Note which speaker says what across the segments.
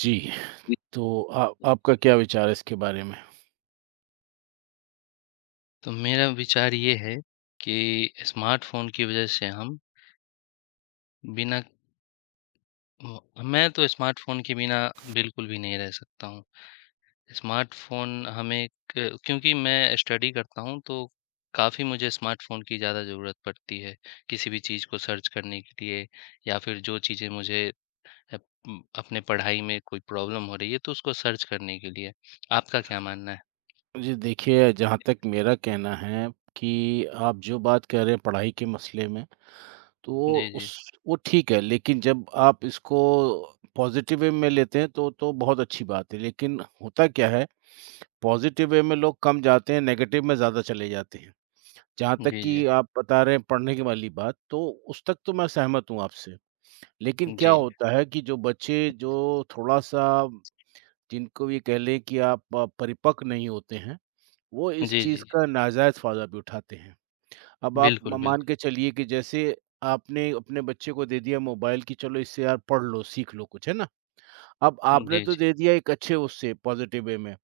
Speaker 1: जी, तो आ आपका क्या विचार है इसके बारे में?
Speaker 2: तो मेरा विचार ये है कि स्मार्टफ़ोन की वज़ह से हम बिना म मैं तो स्मार्टफ़ोन के बिना बिल्कुल भी नहीं रह सकता हूँ। स्मार्टफ़ोन हमें क क्योंकि मैं स्टडी करता हूँ तो काफ़ी मुझे स्मार्टफ़ोन की ज़्यादा ज़रूरत पड़ती है, किसी भी चीज़ को सर्च करने के लिए या फिर जो चीज़ें मुझे अप अपने पढ़ाई में कोई प्रॉब्लम हो रही है तो उसको सर्च करने के लिए। आपका क्या मानना है?
Speaker 1: जी देखिए, जहाँ तक मेरा कहना है कि आप जो बात कह रहे हैं पढ़ाई के मसले में, तो
Speaker 2: जी, जी।
Speaker 1: वो ठीक है, लेकिन जब आप इसको पॉज़िटिव वे में लेते हैं तो बहुत अच्छी बात है। लेकिन होता क्या है, पॉज़िटिव वे में लोग कम जाते हैं, नेगेटिव में ज़्यादा चले जाते हैं। जहाँ तक
Speaker 2: जी, जी।
Speaker 1: कि आप बता रहे हैं पढ़ने की वाली बात, तो उस तक तो मैं सहमत हूँ आपसे। लेकिन क्या
Speaker 2: जी।
Speaker 1: होता है कि जो बच्चे जो थोड़ा-सा जिनको ये कह लें कि आप परिपक्व नहीं होते हैं, वो
Speaker 2: जी,
Speaker 1: इस
Speaker 2: जी।
Speaker 1: चीज़
Speaker 2: जी,
Speaker 1: का नाजायज़ फ़ायदा भी उठाते हैं। अब आप
Speaker 2: बिल्कुल,
Speaker 1: म मान
Speaker 2: बिल्कुल।
Speaker 1: के चलिए कि जैसे आपने अपने बच्चे को दे दिया मोबाइल कि चलो इससे यार पढ़ लो, सीख लो कुछ, है ना? अब आपने
Speaker 2: जी,
Speaker 1: तो
Speaker 2: जी।
Speaker 1: दे दिया एक अच्छे उससे पॉज़िटिव वे में,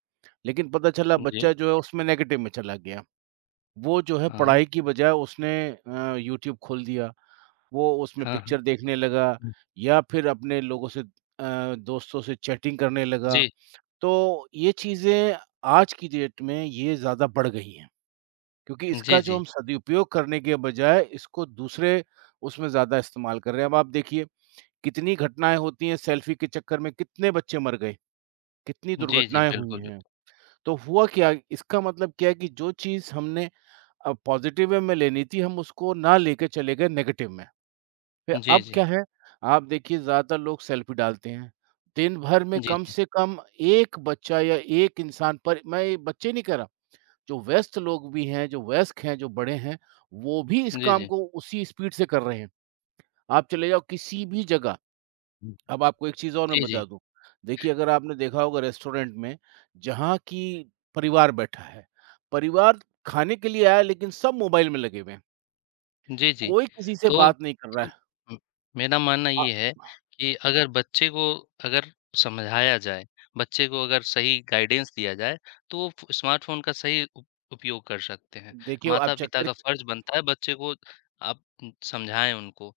Speaker 1: लेकिन पता चला
Speaker 2: जी,
Speaker 1: बच्चा जो है उसमें नेगेटिव में चला गया। वो जो है
Speaker 2: हाँ,
Speaker 1: पढ़ाई की बजाय उसने यूट्यूब खोल दिया, वो उसमें
Speaker 2: हाँ, हाँ।
Speaker 1: पिक्चर देखने लगा
Speaker 2: हम्म।
Speaker 1: या फिर अपने लोगों से दोस्तों से चैटिंग करने लगा।
Speaker 2: जी,
Speaker 1: तो ये चीज़ें आज की डेट में ये ज़्यादा बढ़ गई हैं, क्योंकि
Speaker 2: जी,
Speaker 1: इसका जो
Speaker 2: जी।
Speaker 1: हम सदुपयोग करने के बजाय इसको दूसरे उसमें ज़्यादा इस्तेमाल कर रहे हैं। अब आप देखिए कितनी घटनाएँ होती हैं सेल्फ़ी के चक्कर में, कितने बच्चे मर गए, कितनी
Speaker 2: जी, जी,
Speaker 1: दुर्घटनाएँ हुई
Speaker 2: बिल्कुल,
Speaker 1: हैं।
Speaker 2: बिल्कुल।
Speaker 1: तो हुआ क्या, इसका मतलब क्या है कि जो चीज़ हमने पॉज़िटिव वे में लेनी थी, हम उसको ना लेके चले गए नेगेटिव में। फिर
Speaker 2: जी,
Speaker 1: अब
Speaker 2: जी।
Speaker 1: क्या है, आप देखिए ज़्यादातर लोग सेल्फ़ी डालते हैं। दिन भर में
Speaker 2: जी,
Speaker 1: कम
Speaker 2: जी।
Speaker 1: से कम 1 बच्चा या 1 इंसान, पर मैं ये बच्चे नहीं कह रहा, जो व्यस्त लोग भी हैं, जो वयस्क हैं, जो बड़े हैं, वो भी इस
Speaker 2: जी,
Speaker 1: काम
Speaker 2: जी।
Speaker 1: को उसी स्पीड से कर रहे हैं। आप चले जाओ किसी भी जगह। अब आपको एक चीज़ और मैं
Speaker 2: जी, जी।
Speaker 1: बता दूँ, देखिए अगर आपने देखा होगा रेस्टोरेंट में जहाँ कि परिवार बैठा है, परिवार खाने के लिए आया लेकिन सब मोबाइल में लगे हुए हैं।
Speaker 2: जी, जी।
Speaker 1: कोई किसी से
Speaker 2: तो
Speaker 1: बात नहीं कर रहा
Speaker 2: तो
Speaker 1: है।
Speaker 2: हुँ, मेरा मानना
Speaker 1: अ,
Speaker 2: ये है कि अगर बच्चे को अगर समझाया जाए, बच्चे को अगर सही गाइडेंस दिया जाए, तो वो फ़ स्मार्टफ़ोन का सही उप उपयोग कर सकते हैं।
Speaker 1: देखिए आप चेक
Speaker 2: माता-पिता
Speaker 1: कर
Speaker 2: का फ़र्ज़ बनता है बच्चे को आप समझाएँ उनको,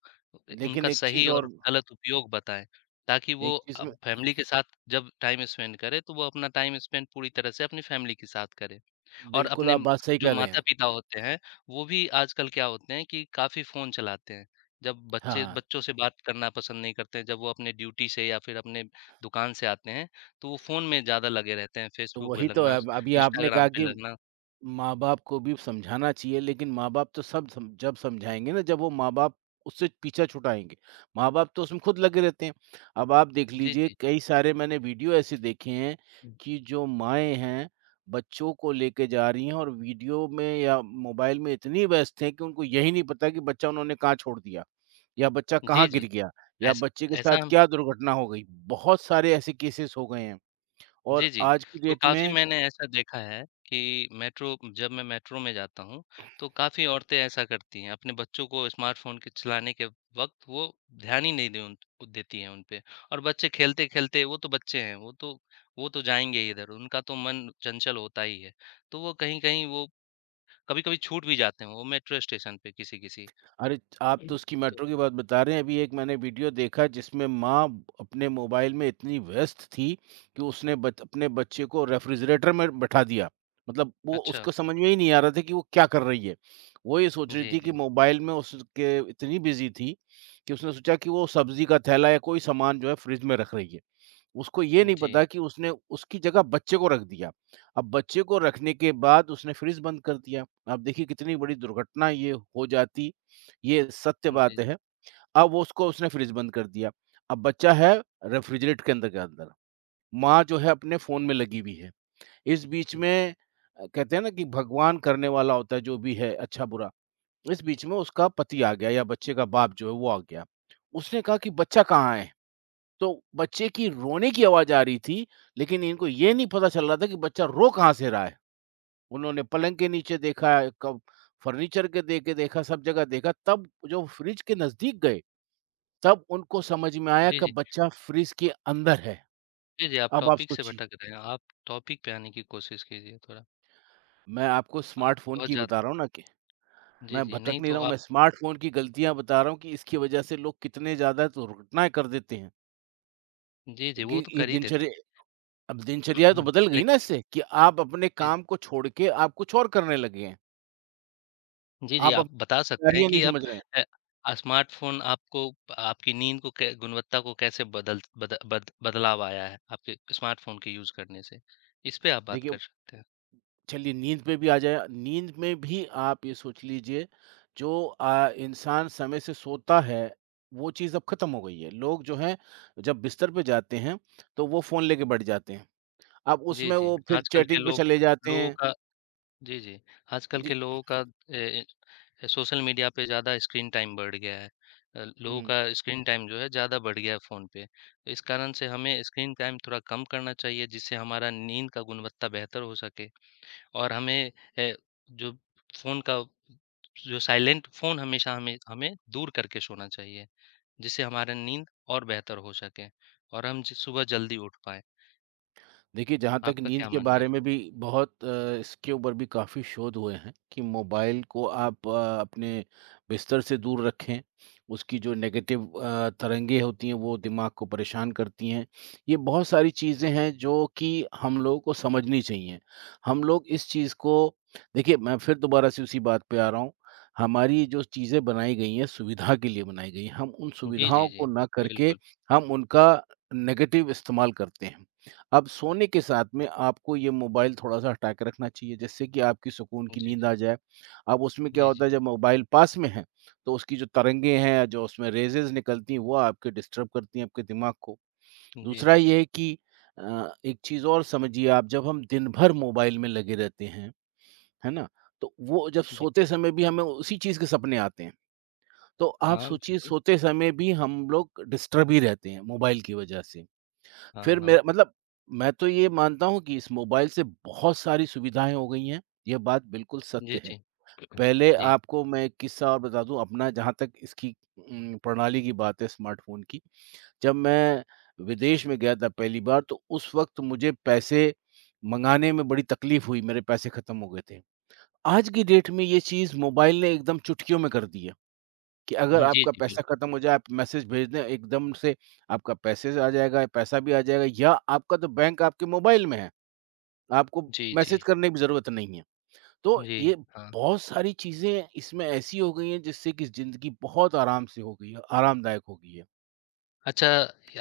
Speaker 2: ए उनका
Speaker 1: लेकिन एक
Speaker 2: सही
Speaker 1: चीज़
Speaker 2: और
Speaker 1: और
Speaker 2: गलत उपयोग बताएँ, ताकि वो
Speaker 1: एक चीज़ में
Speaker 2: अब फैमिली के साथ जब टाइम स्पेंड करे, तो वो अपना टाइम स्पेंड पूरी तरह से अपनी फैमिली के साथ करे। और
Speaker 1: बिल्कुल
Speaker 2: अपने
Speaker 1: आप
Speaker 2: म-
Speaker 1: बात सही
Speaker 2: जो
Speaker 1: कर रहे हैं।
Speaker 2: माता-पिता होते हैं, वो भी आजकल क्या होते हैं कि काफ़ी फ़ोन चलाते हैं। जब बच्चे
Speaker 1: हाँ,
Speaker 2: बच्चों से बात करना पसंद नहीं करते हैं, जब वो अपने ड्यूटी से या फिर अपने दुकान से आते हैं, तो वो फ़ोन में ज़्यादा लगे रहते हैं,
Speaker 1: तो
Speaker 2: फ़ेसबुक पे
Speaker 1: वही तो
Speaker 2: लगना,
Speaker 1: है। अब अभी आपने
Speaker 2: इंस्टाग्राम
Speaker 1: कहा
Speaker 2: पे
Speaker 1: कि
Speaker 2: लगना।
Speaker 1: माँ-बाप को भी समझाना चाहिए, लेकिन माँ-बाप तो सब सम जब समझाएँगे ना, जब वो माँ-बाप उससे पीछा छुड़ाएँगे। माँ-बाप तो उसमें खुद लगे रहते हैं। अब आप देख
Speaker 2: जी,
Speaker 1: लीजिए,
Speaker 2: जी।
Speaker 1: कई सारे मैंने वीडियो ऐसे देखे हैं कि जो माएँ हैं, बच्चों को लेके जा रही हैं और वीडियो में या मोबाइल में इतनी व्यस्त हैं कि उनको यही नहीं पता कि बच्चा उन्होंने कहाँ छोड़ दिया या बच्चा
Speaker 2: जी,
Speaker 1: कहाँ
Speaker 2: जी।
Speaker 1: गिर गया या
Speaker 2: ऐस
Speaker 1: बच्चे के
Speaker 2: ऐसा
Speaker 1: साथ
Speaker 2: हम।
Speaker 1: क्या दुर्घटना हो गई। बहुत सारे ऐसे केसेस हो गए हैं।
Speaker 2: जी,
Speaker 1: और
Speaker 2: जी।
Speaker 1: आज की
Speaker 2: तो
Speaker 1: डेट
Speaker 2: काफ़ी
Speaker 1: में—
Speaker 2: मैंने ऐसा देखा है कि मेट्रो जब मैं मेट्रो में जाता हूँ, तो काफ़ी औरतें ऐसा करती हैं। अपने बच्चों को स्मार्टफ़ोन के चलाने के वक़्त वो ध्यान ही नहीं दे उन देती हैं उन पे और बच्चे खेलते-खेलते वो तो बच्चे हैं, वो तो जाएँगे ही इधर, उनका तो मन चंचल होता ही है। तो वो कहीं-कहीं वो कभी-कभी छूट भी जाते हैं वो मेट्रो स्टेशन पे किसी-किसी।
Speaker 1: अरे! आप तो उसकी
Speaker 2: तो
Speaker 1: मेट्रो की बात बता रहे हैं, अभी एक मैंने वीडियो देखा जिसमें माँ अपने मोबाइल में इतनी व्यस्त थी कि उसने बच अपने बच्चे को रेफ्रिजरेटर में बैठा दिया। मतलब वो,
Speaker 2: अच्छा।
Speaker 1: उसको समझ में ही नहीं आ रहा था कि वो क्या कर रही है। वो ये सोच रही
Speaker 2: जी,
Speaker 1: थी
Speaker 2: जी।
Speaker 1: कि मोबाइल में उसके इतनी बिज़ी थी कि उसने सोचा कि वो सब्ज़ी का थैला या कोई सामान जो है फ्रिज में रख रही है। उसको ये नहीं पता
Speaker 2: जी।
Speaker 1: कि उसने उसकी जगह बच्चे को रख दिया। अब बच्चे को रखने के बाद उसने फ्रिज बंद कर दिया। आप देखिए कितनी बड़ी दुर्घटना ये हो जाती, ये सत्य
Speaker 2: जी, जी।
Speaker 1: बात है। अब वो, उसको उसने फ्रिज बंद कर दिया। अब बच्चा है रेफ्रिजरेट के अंदर। माँ जो है अपने फ़ोन में लगी हुई है। इस बीच में कहते हैं ना कि भगवान करने वाला होता है जो भी है अच्छा-बुरा। इस बीच में उसका पति आ गया या बच्चे का बाप जो है वो आ गया। उसने कहा कि बच्चा कहाँ है? तो बच्चे की रोने की आवाज़ आ रही थी, लेकिन इनको ये नहीं पता चल रहा था कि बच्चा रो कहाँ से रहा है। उन्होंने पलंग के नीचे देखा, कब फर्नीचर के दे के देखा, सब जगह देखा, तब जो फ्रिज के नज़दीक गए, तब उनको समझ में आया
Speaker 2: जी,
Speaker 1: कि
Speaker 2: जी।
Speaker 1: बच्चा फ्रिज के अंदर है।
Speaker 2: जी, जी, आप
Speaker 1: अब आप
Speaker 2: टॉपिक से
Speaker 1: सोचिए,
Speaker 2: भटक रहे हैं, आप टॉपिक पे आने की कोशिश कीजिए थोड़ा,
Speaker 1: मैं आपको
Speaker 2: आप
Speaker 1: स्मार्टफ़ोन
Speaker 2: बहुत
Speaker 1: की
Speaker 2: ज़्यादा।
Speaker 1: बता रहा हूँ ना कि
Speaker 2: जी,
Speaker 1: मैं
Speaker 2: जी,
Speaker 1: भटक
Speaker 2: नहीं
Speaker 1: नहीं
Speaker 2: तो
Speaker 1: रहा हूँ,
Speaker 2: आप।
Speaker 1: मैं स्मार्टफ़ोन की गलतियाँ बता रहा हूँ कि इसकी वज़ह से लोग कितने ज़्यादा दुर्घटनाएँ कर देते हैं।
Speaker 2: जी, जी,
Speaker 1: कि
Speaker 2: वो तो
Speaker 1: इस
Speaker 2: कर ही देते
Speaker 1: दिनचर्या
Speaker 2: हैं।
Speaker 1: अब दिनचर्या तो बदल गई ना इससे, कि आप अपने
Speaker 2: लेकिन,
Speaker 1: काम को छोड़ के आप कुछ और करने लगे हैं।
Speaker 2: जी, जी,
Speaker 1: आप
Speaker 2: आप
Speaker 1: अपनी
Speaker 2: बता सकते हैं
Speaker 1: कार्य नहीं
Speaker 2: कि आप
Speaker 1: समझ रहे हैं।
Speaker 2: अ, स्मार्टफ़ोन आपको आपकी नींद को कै गुणवत्ता को कैसे बदल बद बद बदलाव आया है, आपके स्मार्टफ़ोन के यूज़ करने से? इस पे आप बात
Speaker 1: देखिए,
Speaker 2: कर सकते हैं।
Speaker 1: चलिए नींद पे भी आ जाए। नींद में भी आप ये सोच लीजिए, जो इंसान समय से सोता है, वो चीज़ अब खत्म हो गई है। लोग जो हैं जब बिस्तर पे जाते हैं, तो वो फ़ोन लेके बैठ जाते हैं। अब
Speaker 2: जी,
Speaker 1: उसमें
Speaker 2: जी,
Speaker 1: वो फिर
Speaker 2: आजकल के
Speaker 1: चैटिंग पे
Speaker 2: लोग
Speaker 1: चले जाते
Speaker 2: लोगों
Speaker 1: हैं।
Speaker 2: का। जी, जी, आजकल के
Speaker 1: जी।
Speaker 2: लोगों का ए सोशल मीडिया पे ज़्यादा स्क्रीन टाइम बढ़ गया है। लोगों
Speaker 1: हुँ।
Speaker 2: का स्क्रीन टाइम जो है ज़्यादा बढ़ गया है फ़ोन पे। तो इस कारण से हमें स्क्रीन टाइम थोड़ा कम करना चाहिए जिससे हमारा नींद का गुणवत्ता बेहतर हो सके और हमें अ, जो फ़ोन का जो साइलेंट फ़ोन हमेशा हमें हमें दूर करके सोना चाहिए, जिससे हमारा नींद और बेहतर हो सके और हम ज सुबह जल्दी उठ पाएँ।
Speaker 1: देखिए, जहाँ तक
Speaker 2: आपका
Speaker 1: नींद
Speaker 2: क्या
Speaker 1: के
Speaker 2: मानना है
Speaker 1: बारे
Speaker 2: इस
Speaker 1: में
Speaker 2: पर?
Speaker 1: भी बहुत इसके ऊपर भी काफ़ी शोध हुए हैं कि मोबाइल को आप अपने बिस्तर से दूर रखें। उसकी जो नेगेटिव तरंगें होती हैं, वो दिमाग को परेशान करती हैं। ये बहुत सारी चीज़ें हैं जो कि हम लोगों को समझनी चाहिए। हम लोग इस चीज़ को देखिए, मैं फिर दोबारा से उसी बात पे आ रहा हूँ। हमारी जो चीज़ें बनाई गई हैं, सुविधा के लिए बनाई गई हैं। हम उन
Speaker 2: जी, जी,
Speaker 1: सुविधाओं
Speaker 2: जी।
Speaker 1: को ना करके,
Speaker 2: बिल्कुल।
Speaker 1: हम उनका नेगेटिव इस्तेमाल करते हैं। अब सोने के साथ में आपको ये मोबाइल थोड़ा-सा हटा के रखना चाहिए, जिससे कि आपकी सुकून की
Speaker 2: जी,
Speaker 1: नींद
Speaker 2: जी।
Speaker 1: आ जाए। अब उसमें क्या
Speaker 2: जी,
Speaker 1: होता
Speaker 2: जी।
Speaker 1: है, जब मोबाइल पास में है, तो उसकी जो तरंगे हैं, जो उसमें रेज़ेज़ निकलती हैं, वो आपके डिस्टर्ब करती हैं, आपके दिमाग को।
Speaker 2: जी,
Speaker 1: दूसरा
Speaker 2: जी।
Speaker 1: ये है कि एक चीज़ और समझिए आप, जब हम दिन भर मोबाइल में लगे रहते हैं, है ना? तो वो जब
Speaker 2: जी।
Speaker 1: सोते समय भी हमें उसी चीज़ के सपने आते हैं। तो आप
Speaker 2: हाँ,
Speaker 1: सोचिए
Speaker 2: बिल्कुल।
Speaker 1: सोते समय भी हम लोग डिस्टर्ब ही रहते हैं मोबाइल की वजह से।
Speaker 2: हाँ,
Speaker 1: फिर
Speaker 2: हाँ।
Speaker 1: मेरा मतलब, मैं तो ये मानता हूँ कि इस मोबाइल से बहुत सारी सुविधाएँ हो गई हैं, ये बात बिल्कुल
Speaker 2: जी,
Speaker 1: सत्य है।
Speaker 2: जी।
Speaker 1: पहले
Speaker 2: जी।
Speaker 1: आपको मैं एक किस्सा और बता दूँ अपना, जहाँ तक इसकी प्रणाली की बात है स्मार्टफ़ोन की। जब मैं विदेश में गया था पहली बार, तो उस वक़्त मुझे पैसे मँगाने में बड़ी तकलीफ़ हुई, मेरे पैसे ख़त्म हो गए थे। आज की डेट में ये चीज़ मोबाइल ने एकदम चुटकियों में कर दी है। कि अगर
Speaker 2: जी,
Speaker 1: आपका
Speaker 2: जी,
Speaker 1: पैसा
Speaker 2: बिल्कुल।
Speaker 1: खत्म हो जाए, आप मैसेज भेज दें, एकदम से आपका पैसेज आ जाएगा, पैसा भी आ जाएगा, या आपका तो बैंक आपके मोबाइल में है, आपको
Speaker 2: जी, जी।
Speaker 1: मैसेज करने की ज़रूरत नहीं है। तो
Speaker 2: जी,
Speaker 1: ये
Speaker 2: हाँ।
Speaker 1: बहुत सारी चीज़ें इसमें ऐसी हो गई हैं जिससे कि ज़िंदगी बहुत आराम से हो गई है, आरामदायक हो गई है।
Speaker 2: अच्छा,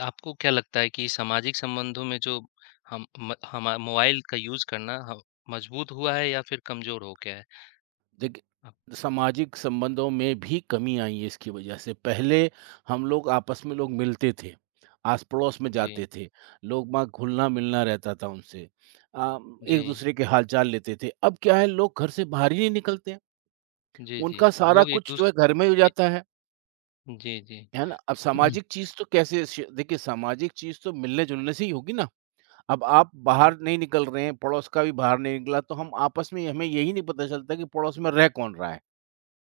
Speaker 2: आपको क्या लगता है कि सामाजिक संबंधों में जो हम म हमा मोबाइल का यूज़ करना ह मजबूत हुआ है या फिर कमज़ोर हो गया है? आप।
Speaker 1: देखिए, सामाजिक संबंधों में भी कमी आई है इसकी वजह से। पहले हम लोग आपस में, लोग मिलते थे, आस पड़ोस में
Speaker 2: जी,
Speaker 1: जाते थे, लोग, वहाँ घुलना मिलना रहता था उनसे,
Speaker 2: जी।
Speaker 1: एक दूसरे के हालचाल लेते थे। अब क्या है, लोग घर से बाहर ही नहीं निकलते हैं।
Speaker 2: जी, जी।
Speaker 1: उनका सारा
Speaker 2: लोग एक
Speaker 1: कुछ जो
Speaker 2: दूस
Speaker 1: है घर में ही हो
Speaker 2: ए
Speaker 1: जाता है
Speaker 2: जी, जी।
Speaker 1: है ना? अब सामाजिक चीज तो कैसे देखिए, सामाजिक चीज तो मिलने जुलने से ही होगी ना। अब आप
Speaker 2: हाँ,
Speaker 1: बाहर नहीं निकल रहे हैं, पड़ोस का भी बाहर नहीं निकला, तो हम आपस में हमें यही नहीं पता चलता कि पड़ोस में रह कौन रहा है।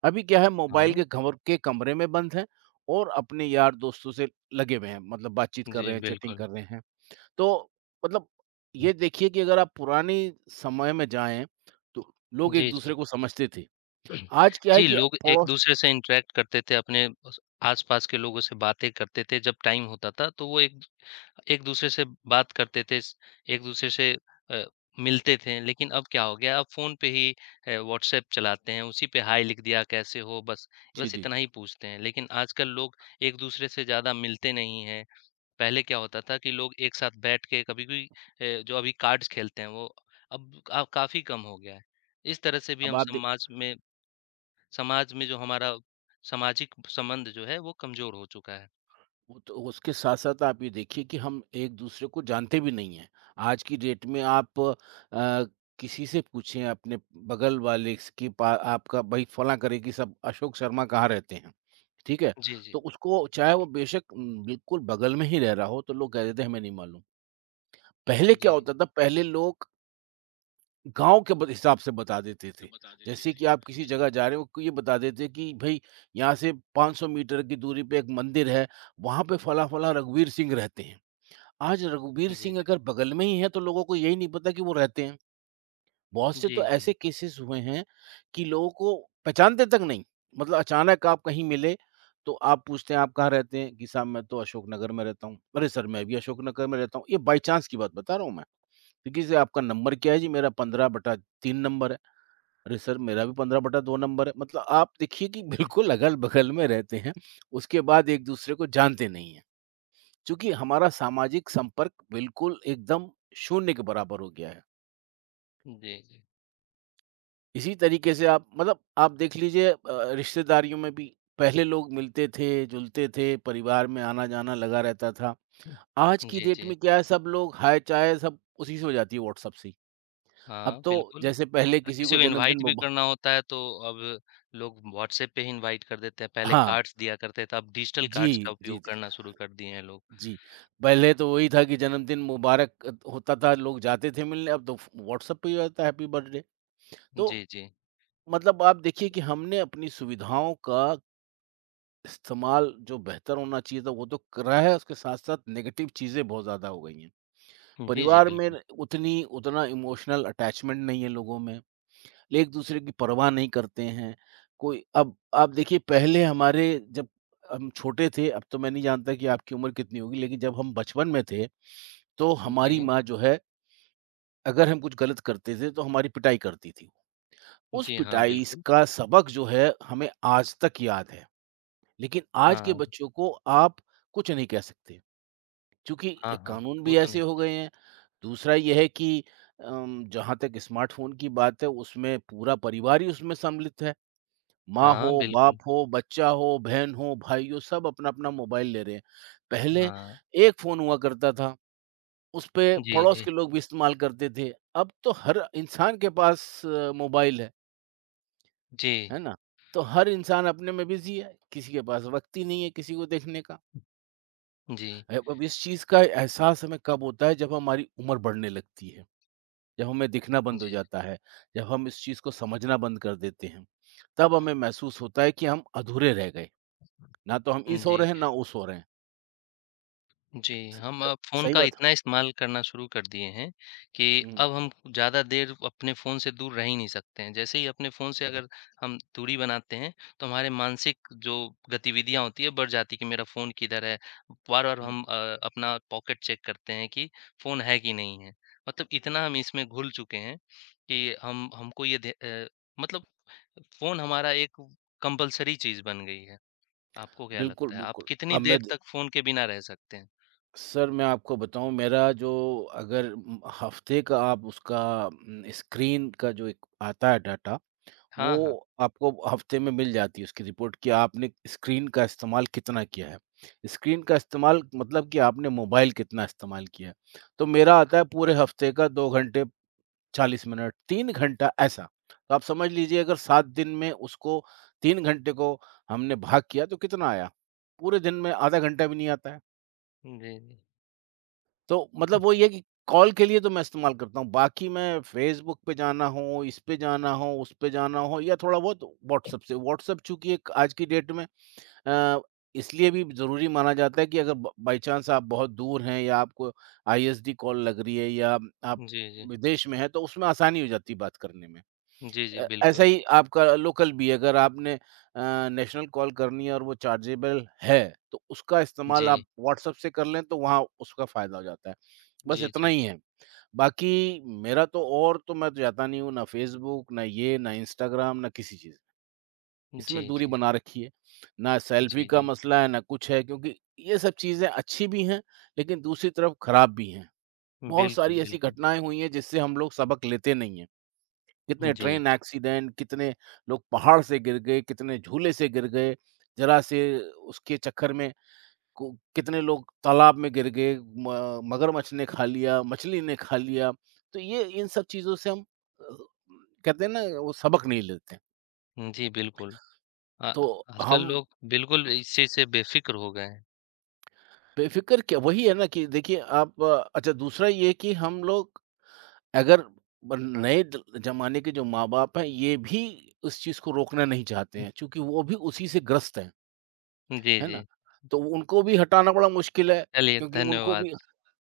Speaker 1: अभी क्या है, मोबाइल
Speaker 2: हाँ।
Speaker 1: के घंवर के कमरे में बंद हैं और अपने यार दोस्तों से लगे हुए हैं, मतलब बातचीत कर
Speaker 2: जी,
Speaker 1: रहे हैं, चैटिंग
Speaker 2: बिल्कुल।
Speaker 1: कर रहे हैं। तो मतलब, ये देखिए कि अगर आप पुराने समय में जाएँ, तो लोग
Speaker 2: जी,
Speaker 1: एक-दूसरे
Speaker 2: जी।
Speaker 1: को समझते थे। आज क्या है
Speaker 2: जी,
Speaker 1: कि
Speaker 2: लोग
Speaker 1: पड़ोस
Speaker 2: एक-दूसरे से इंटरैक्ट करते थे, अपने उस आस-पास के लोगों से बातें करते थे, जब टाइम होता था, तो वो एक एक दूसरे से बात करते थे, स एक दूसरे से अ, मिलते थे, लेकिन अब क्या हो गया, अब फ़ोन पे ही व्हाट्सएप चलाते हैं, उसी पे हाय लिख दिया, कैसे हो? बस।
Speaker 1: जी,
Speaker 2: बस
Speaker 1: जी,
Speaker 2: इतना
Speaker 1: जी।
Speaker 2: ही पूछते हैं। लेकिन आजकल लोग एक दूसरे से ज़्यादा मिलते नहीं हैं। पहले क्या होता था कि लोग एक साथ बैठ के कभी भी जो अभी कार्ड्स खेलते हैं, वो अब का काफ़ी कम हो गया है। इस तरह से भी
Speaker 1: अब
Speaker 2: हम
Speaker 1: आप दे
Speaker 2: समाज में जो हमारा सामाजिक संबंध जो है, वो कमज़ोर हो चुका है।
Speaker 1: वो तो उसके साथ साथ आप ये देखिए कि हम एक दूसरे को जानते भी नहीं हैं। आज की डेट में आप किसी से पूछें अपने बगल वाले स कि पा आपका भाई फलाँ करेगी सब, अशोक शर्मा कहाँ रहते हैं? ठीक है?
Speaker 2: जी, जी।
Speaker 1: तो उसको चाहे वो बेशक बिल्कुल बगल में ही रह रहा हो, तो लोग कह देते हैं हमें नहीं मालूम। पहले क्या
Speaker 2: जी।
Speaker 1: होता था, पहले लोग गाँव के ब हिसाब से बता देते थे। जैसे कि आप किसी जगह जा रहे हो, को ये बता देते कि भई यहाँ से 500 मीटर की दूरी पे एक मंदिर है, वहाँ पे फला-फला रघुवीर सिंह रहते हैं। आज रघुवीर
Speaker 2: जी,
Speaker 1: सिंह
Speaker 2: जी।
Speaker 1: अगर बगल में ही है, तो लोगों को यही नहीं पता कि वो रहते हैं। बहुत से
Speaker 2: जी,
Speaker 1: तो
Speaker 2: जी।
Speaker 1: ऐसे केसेज़ हुए हैं कि लोगों को पहचानते तक नहीं। मतलब अचानक आप कहीं मिले, तो आप पूछते हैं, "आप कहाँ रहते हैं?" कि, "साहब मैं तो अशोकनगर में रहता हूँ।" "अरे सर, मैं भी अशोकनगर में रहता हूँ।" ये बाई चांस की बात बता रहा हूँ मैं। तो किसी से, "आपका नंबर क्या है?" "जी, मेरा 15/3 नंबर है।" अरे सर, मेरा भी 15/2 नंबर है। मतलब आप देखिए कि बिल्कुल अगल-बगल में रहते हैं, उसके बाद एक-दूसरे को जानते नहीं हैं। चूँकि हमारा सामाजिक संपर्क बिल्कुल एकदम शून्य के बराबर हो गया है।
Speaker 2: जी, जी।
Speaker 1: इसी तरीके से आप मतलब आप देख लीजिए रिश्तेदारियों में भी पहले लोग मिलते थे, जुलते थे, परिवार में आना-जाना लगा रहता था। आज
Speaker 2: हुँ।
Speaker 1: की
Speaker 2: जी,
Speaker 1: डेट
Speaker 2: जी।
Speaker 1: में क्या है, सब लोग हाय-चाय सब उसी से हो जाती है, व्हाट्सएप से ही। अब
Speaker 2: हाँ,
Speaker 1: तो
Speaker 2: बिल्कुल
Speaker 1: जैसे पहले
Speaker 2: और
Speaker 1: किसी
Speaker 2: किसी
Speaker 1: को
Speaker 2: को
Speaker 1: जन्मदिन
Speaker 2: इनवाइट भी
Speaker 1: मुबा
Speaker 2: करना होता है तो अब लोग व्हाट्सएप पे ही इनवाइट कर देते हैं, पहले
Speaker 1: हाँ।
Speaker 2: कार्ड्स दिया करते थे, अब डिजिटल कार्ड्स का
Speaker 1: जी, जी,
Speaker 2: उपयोग
Speaker 1: जी।
Speaker 2: करना शुरू कर दिए हैं लोग।
Speaker 1: जी, पहले तो वही था कि जन्मदिन मुबारक होता था, लोग जाते थे मिलने, अब तो फ़ व्हाट्सएप पे ही हो जाता है हैप्पी बर्थडे। तो
Speaker 2: जी, जी।
Speaker 1: मतलब आप देखिए कि हमने अपनी सुविधाओं का इस्तेमाल जो बेहतर होना चाहिए था, वो तो करा है, उसके साथ-साथ नेगेटिव चीज़ें बहुत ज़्यादा हो गई हैं।
Speaker 2: जी, जी,
Speaker 1: परिवार में
Speaker 2: बिल्कुल।
Speaker 1: उतनी उतना इमोशनल अटैचमेंट नहीं है लोगों में, एक-दूसरे की परवाह नहीं करते हैं, कोई अब आप देखिए पहले हमारे जब हम छोटे थे, अब तो मैं नहीं जानता कि आपकी उम्र कितनी होगी, लेकिन जब हम बचपन में थे तो हमारी
Speaker 2: जी।
Speaker 1: माँ जो है, अगर हम कुछ गलत करते थे, तो हमारी पिटाई करती थी। उस
Speaker 2: जी, हाँ,
Speaker 1: पिटाई स
Speaker 2: बिल्कुल।
Speaker 1: का सबक जो है, हमें आज तक याद है। लेकिन आज के
Speaker 2: हाँ,
Speaker 1: बच्चों को आप कुछ नहीं कह सकते, क्योंकि
Speaker 2: हाँ,
Speaker 1: एक
Speaker 2: हाँ।
Speaker 1: कानून
Speaker 2: वो
Speaker 1: भी
Speaker 2: तो
Speaker 1: ऐसे
Speaker 2: नहीं।
Speaker 1: हो गए हैं। दूसरा ये है कि जहाँ तक स्मार्टफ़ोन की बात है, उसमें पूरा परिवार ही उसमें सम्मिलित है। माँ
Speaker 2: हाँ,
Speaker 1: हो, बाप
Speaker 2: बिल्कुल।
Speaker 1: हो, बच्चा हो, बहन हो, भाई हो, सब अपना-अपना मोबाइल ले रहे हैं। पहले
Speaker 2: हाँ।
Speaker 1: एक फ़ोन हुआ करता था। उसपे
Speaker 2: जी,
Speaker 1: पड़ोस
Speaker 2: जी।
Speaker 1: के लोग भी इस्तेमाल करते थे। अब तो हर इंसान के पास मोबाइल
Speaker 2: जी।
Speaker 1: है ना? तो हर इंसान अपने में बिज़ी है, किसी के पास वक़्त ही नहीं है किसी को देखने का।
Speaker 2: जी।
Speaker 1: अब इस चीज़ का एहसास हमें कब होता है जब हमारी उम्र बढ़ने लगती है, जब हमें दिखना बंद हो
Speaker 2: जी, जी।
Speaker 1: जाता है, जब हम इस चीज़ को समझना बंद कर देते हैं। तब हमें महसूस होता है कि हम अधूरे रह गए, ना तो हम
Speaker 2: हुँ,
Speaker 1: इस हो
Speaker 2: जी।
Speaker 1: रहे हैं, ना उस हो रहे हैं।
Speaker 2: जी,
Speaker 1: स
Speaker 2: हम
Speaker 1: ह
Speaker 2: अब फ़ोन
Speaker 1: सही
Speaker 2: का
Speaker 1: बात है।
Speaker 2: इतना इस्तेमाल करना शुरू कर दिए हैं कि
Speaker 1: हुँ,
Speaker 2: अब हम ज़्यादा देर अपने फ़ोन से दूर रह ही नहीं सकते हैं। जैसे ही अपने फ़ोन से अगर हम दूरी बनाते हैं, तो हमारे मानसिक जो गतिविधियाँ होती हैं बढ़ जाती हैं कि मेरा फ़ोन किधर है? बार-बार
Speaker 1: हुँ।
Speaker 2: हम अपना पॉकेट चेक करते हैं कि फ़ोन है कि नहीं है? मतलब इतना हम इसमें घुल चुके हैं कि हम हमको ये मतलब फ़ोन हमारा एक कंपल्सरी चीज़ बन गई है। आपको क्या
Speaker 1: बिल्कुल,
Speaker 2: लगता है? आप
Speaker 1: बिल्कुल।
Speaker 2: कितनी
Speaker 1: अब
Speaker 2: देर
Speaker 1: मैं
Speaker 2: तक फ़ोन के बिना रह सकते हैं?
Speaker 1: सर, मैं आपको बताऊँ, मेरा जो अगर हफ़्ते का आप उसका स्क्रीन का जो एक आता है डाटा,
Speaker 2: हाँ, हाँ।
Speaker 1: वो आपको हफ़्ते में मिल जाती है उसकी रिपोर्ट कि आपने स्क्रीन का इस्तेमाल कितना किया है। स्क्रीन का इस्तेमाल मतलब कि आपने मोबाइल कितना इस्तेमाल किया है। तो मेरा आता है पूरे हफ़्ते का 2 घंटे 40 मिनट, 3 घंटा ऐसा। तो आप समझ लीजिए अगर 7 दिन में उसको 3 घंटे को हमने भाग किया तो कितना आया? पूरे दिन में आधा घंटा भी नहीं आता है।
Speaker 2: जी, जी।
Speaker 1: तो मतलब वही है कि कॉल के लिए तो मैं इस्तेमाल करता हूँ। बाकी मैं, फ़ेसबुक पे जाना हो, इस पे जाना हो, उस पे जाना हो, या थोड़ा बहुत व्हाट्सएप से, व्हाट्सएप चूँकि एक आज की डेट में अ, इसलिए भी ज़रूरी माना जाता है कि अगर ब बाई चांस आप बहुत दूर हैं, या आपको आईएसडी कॉल लग रही है, या आप
Speaker 2: जी, जी।
Speaker 1: विदेश में हैं, तो उसमें आसानी हो जाती है बात करने में।
Speaker 2: जी, जी,
Speaker 1: ऐसा
Speaker 2: बिल्कुल।
Speaker 1: ही आपका लोकल भी है, अगर आपने अ, नेशनल कॉल करनी है और वो चार्जेबल है, तो उसका
Speaker 2: जी।
Speaker 1: इस्तेमाल आप व्हाट्सएप से कर लें, तो वहाँ उसका फ़ायदा हो जाता है। बस
Speaker 2: जी,
Speaker 1: इतना
Speaker 2: जी,
Speaker 1: ही
Speaker 2: जी।
Speaker 1: है। बाकी मेरा तो, और तो मैं तो जाता नहीं हूँ, ना फ़ेसबुक, ना ये, ना इंस्टाग्राम, ना किसी चीज़। इसमें
Speaker 2: जी,
Speaker 1: दूरी
Speaker 2: जी।
Speaker 1: बना रखी है। ना सेल्फ़ी
Speaker 2: जी,
Speaker 1: का
Speaker 2: जी।
Speaker 1: मसला है, ना कुछ है, क्योंकि ये सब चीज़ें अच्छी भी हैं, लेकिन दूसरी तरफ खराब भी हैं। बहुत
Speaker 2: बिल्कुल,
Speaker 1: सारी ऐसी
Speaker 2: बिल्कुल।
Speaker 1: घटनाएँ हुई हैं, जिससे हम लोग सबक लेते नहीं हैं। कितने
Speaker 2: जी।
Speaker 1: ट्रेन एक्सीडेंट, कितने लोग पहाड़ से गिर गए, कितने झूले से गिर गए, ज़रा से उसके चक्कर में को कितने लोग तालाब में गिर गए, म मगरमच्छ ने खा लिया, मछली ने खा लिया। तो ये इन सब चीज़ों से हम कहते हैं ना, वो सबक नहीं लेते हैं।
Speaker 2: जी, बिल्कुल। अ,
Speaker 1: तो
Speaker 2: आजकल
Speaker 1: हम
Speaker 2: लोग बिल्कुल इस चीज़ से बेफ़िक्र हो गए हैं।
Speaker 1: बेफ़िक्र क्या? वही है ना कि देखिए आप, अच्छा दूसरा ये कि हम लोग, अगर ब नए द ज़माने के जो माँ-बाप हैं, ये भी उस चीज़ को रोकना नहीं चाहते हैं, चूँकि वो भी उसी से ग्रस्त हैं।
Speaker 2: जी,
Speaker 1: है ना?
Speaker 2: जी।
Speaker 1: तो उनको भी हटाना बड़ा मुश्किल है,
Speaker 2: चलिए
Speaker 1: क्योंकि उनको भी
Speaker 2: धन्यवाद।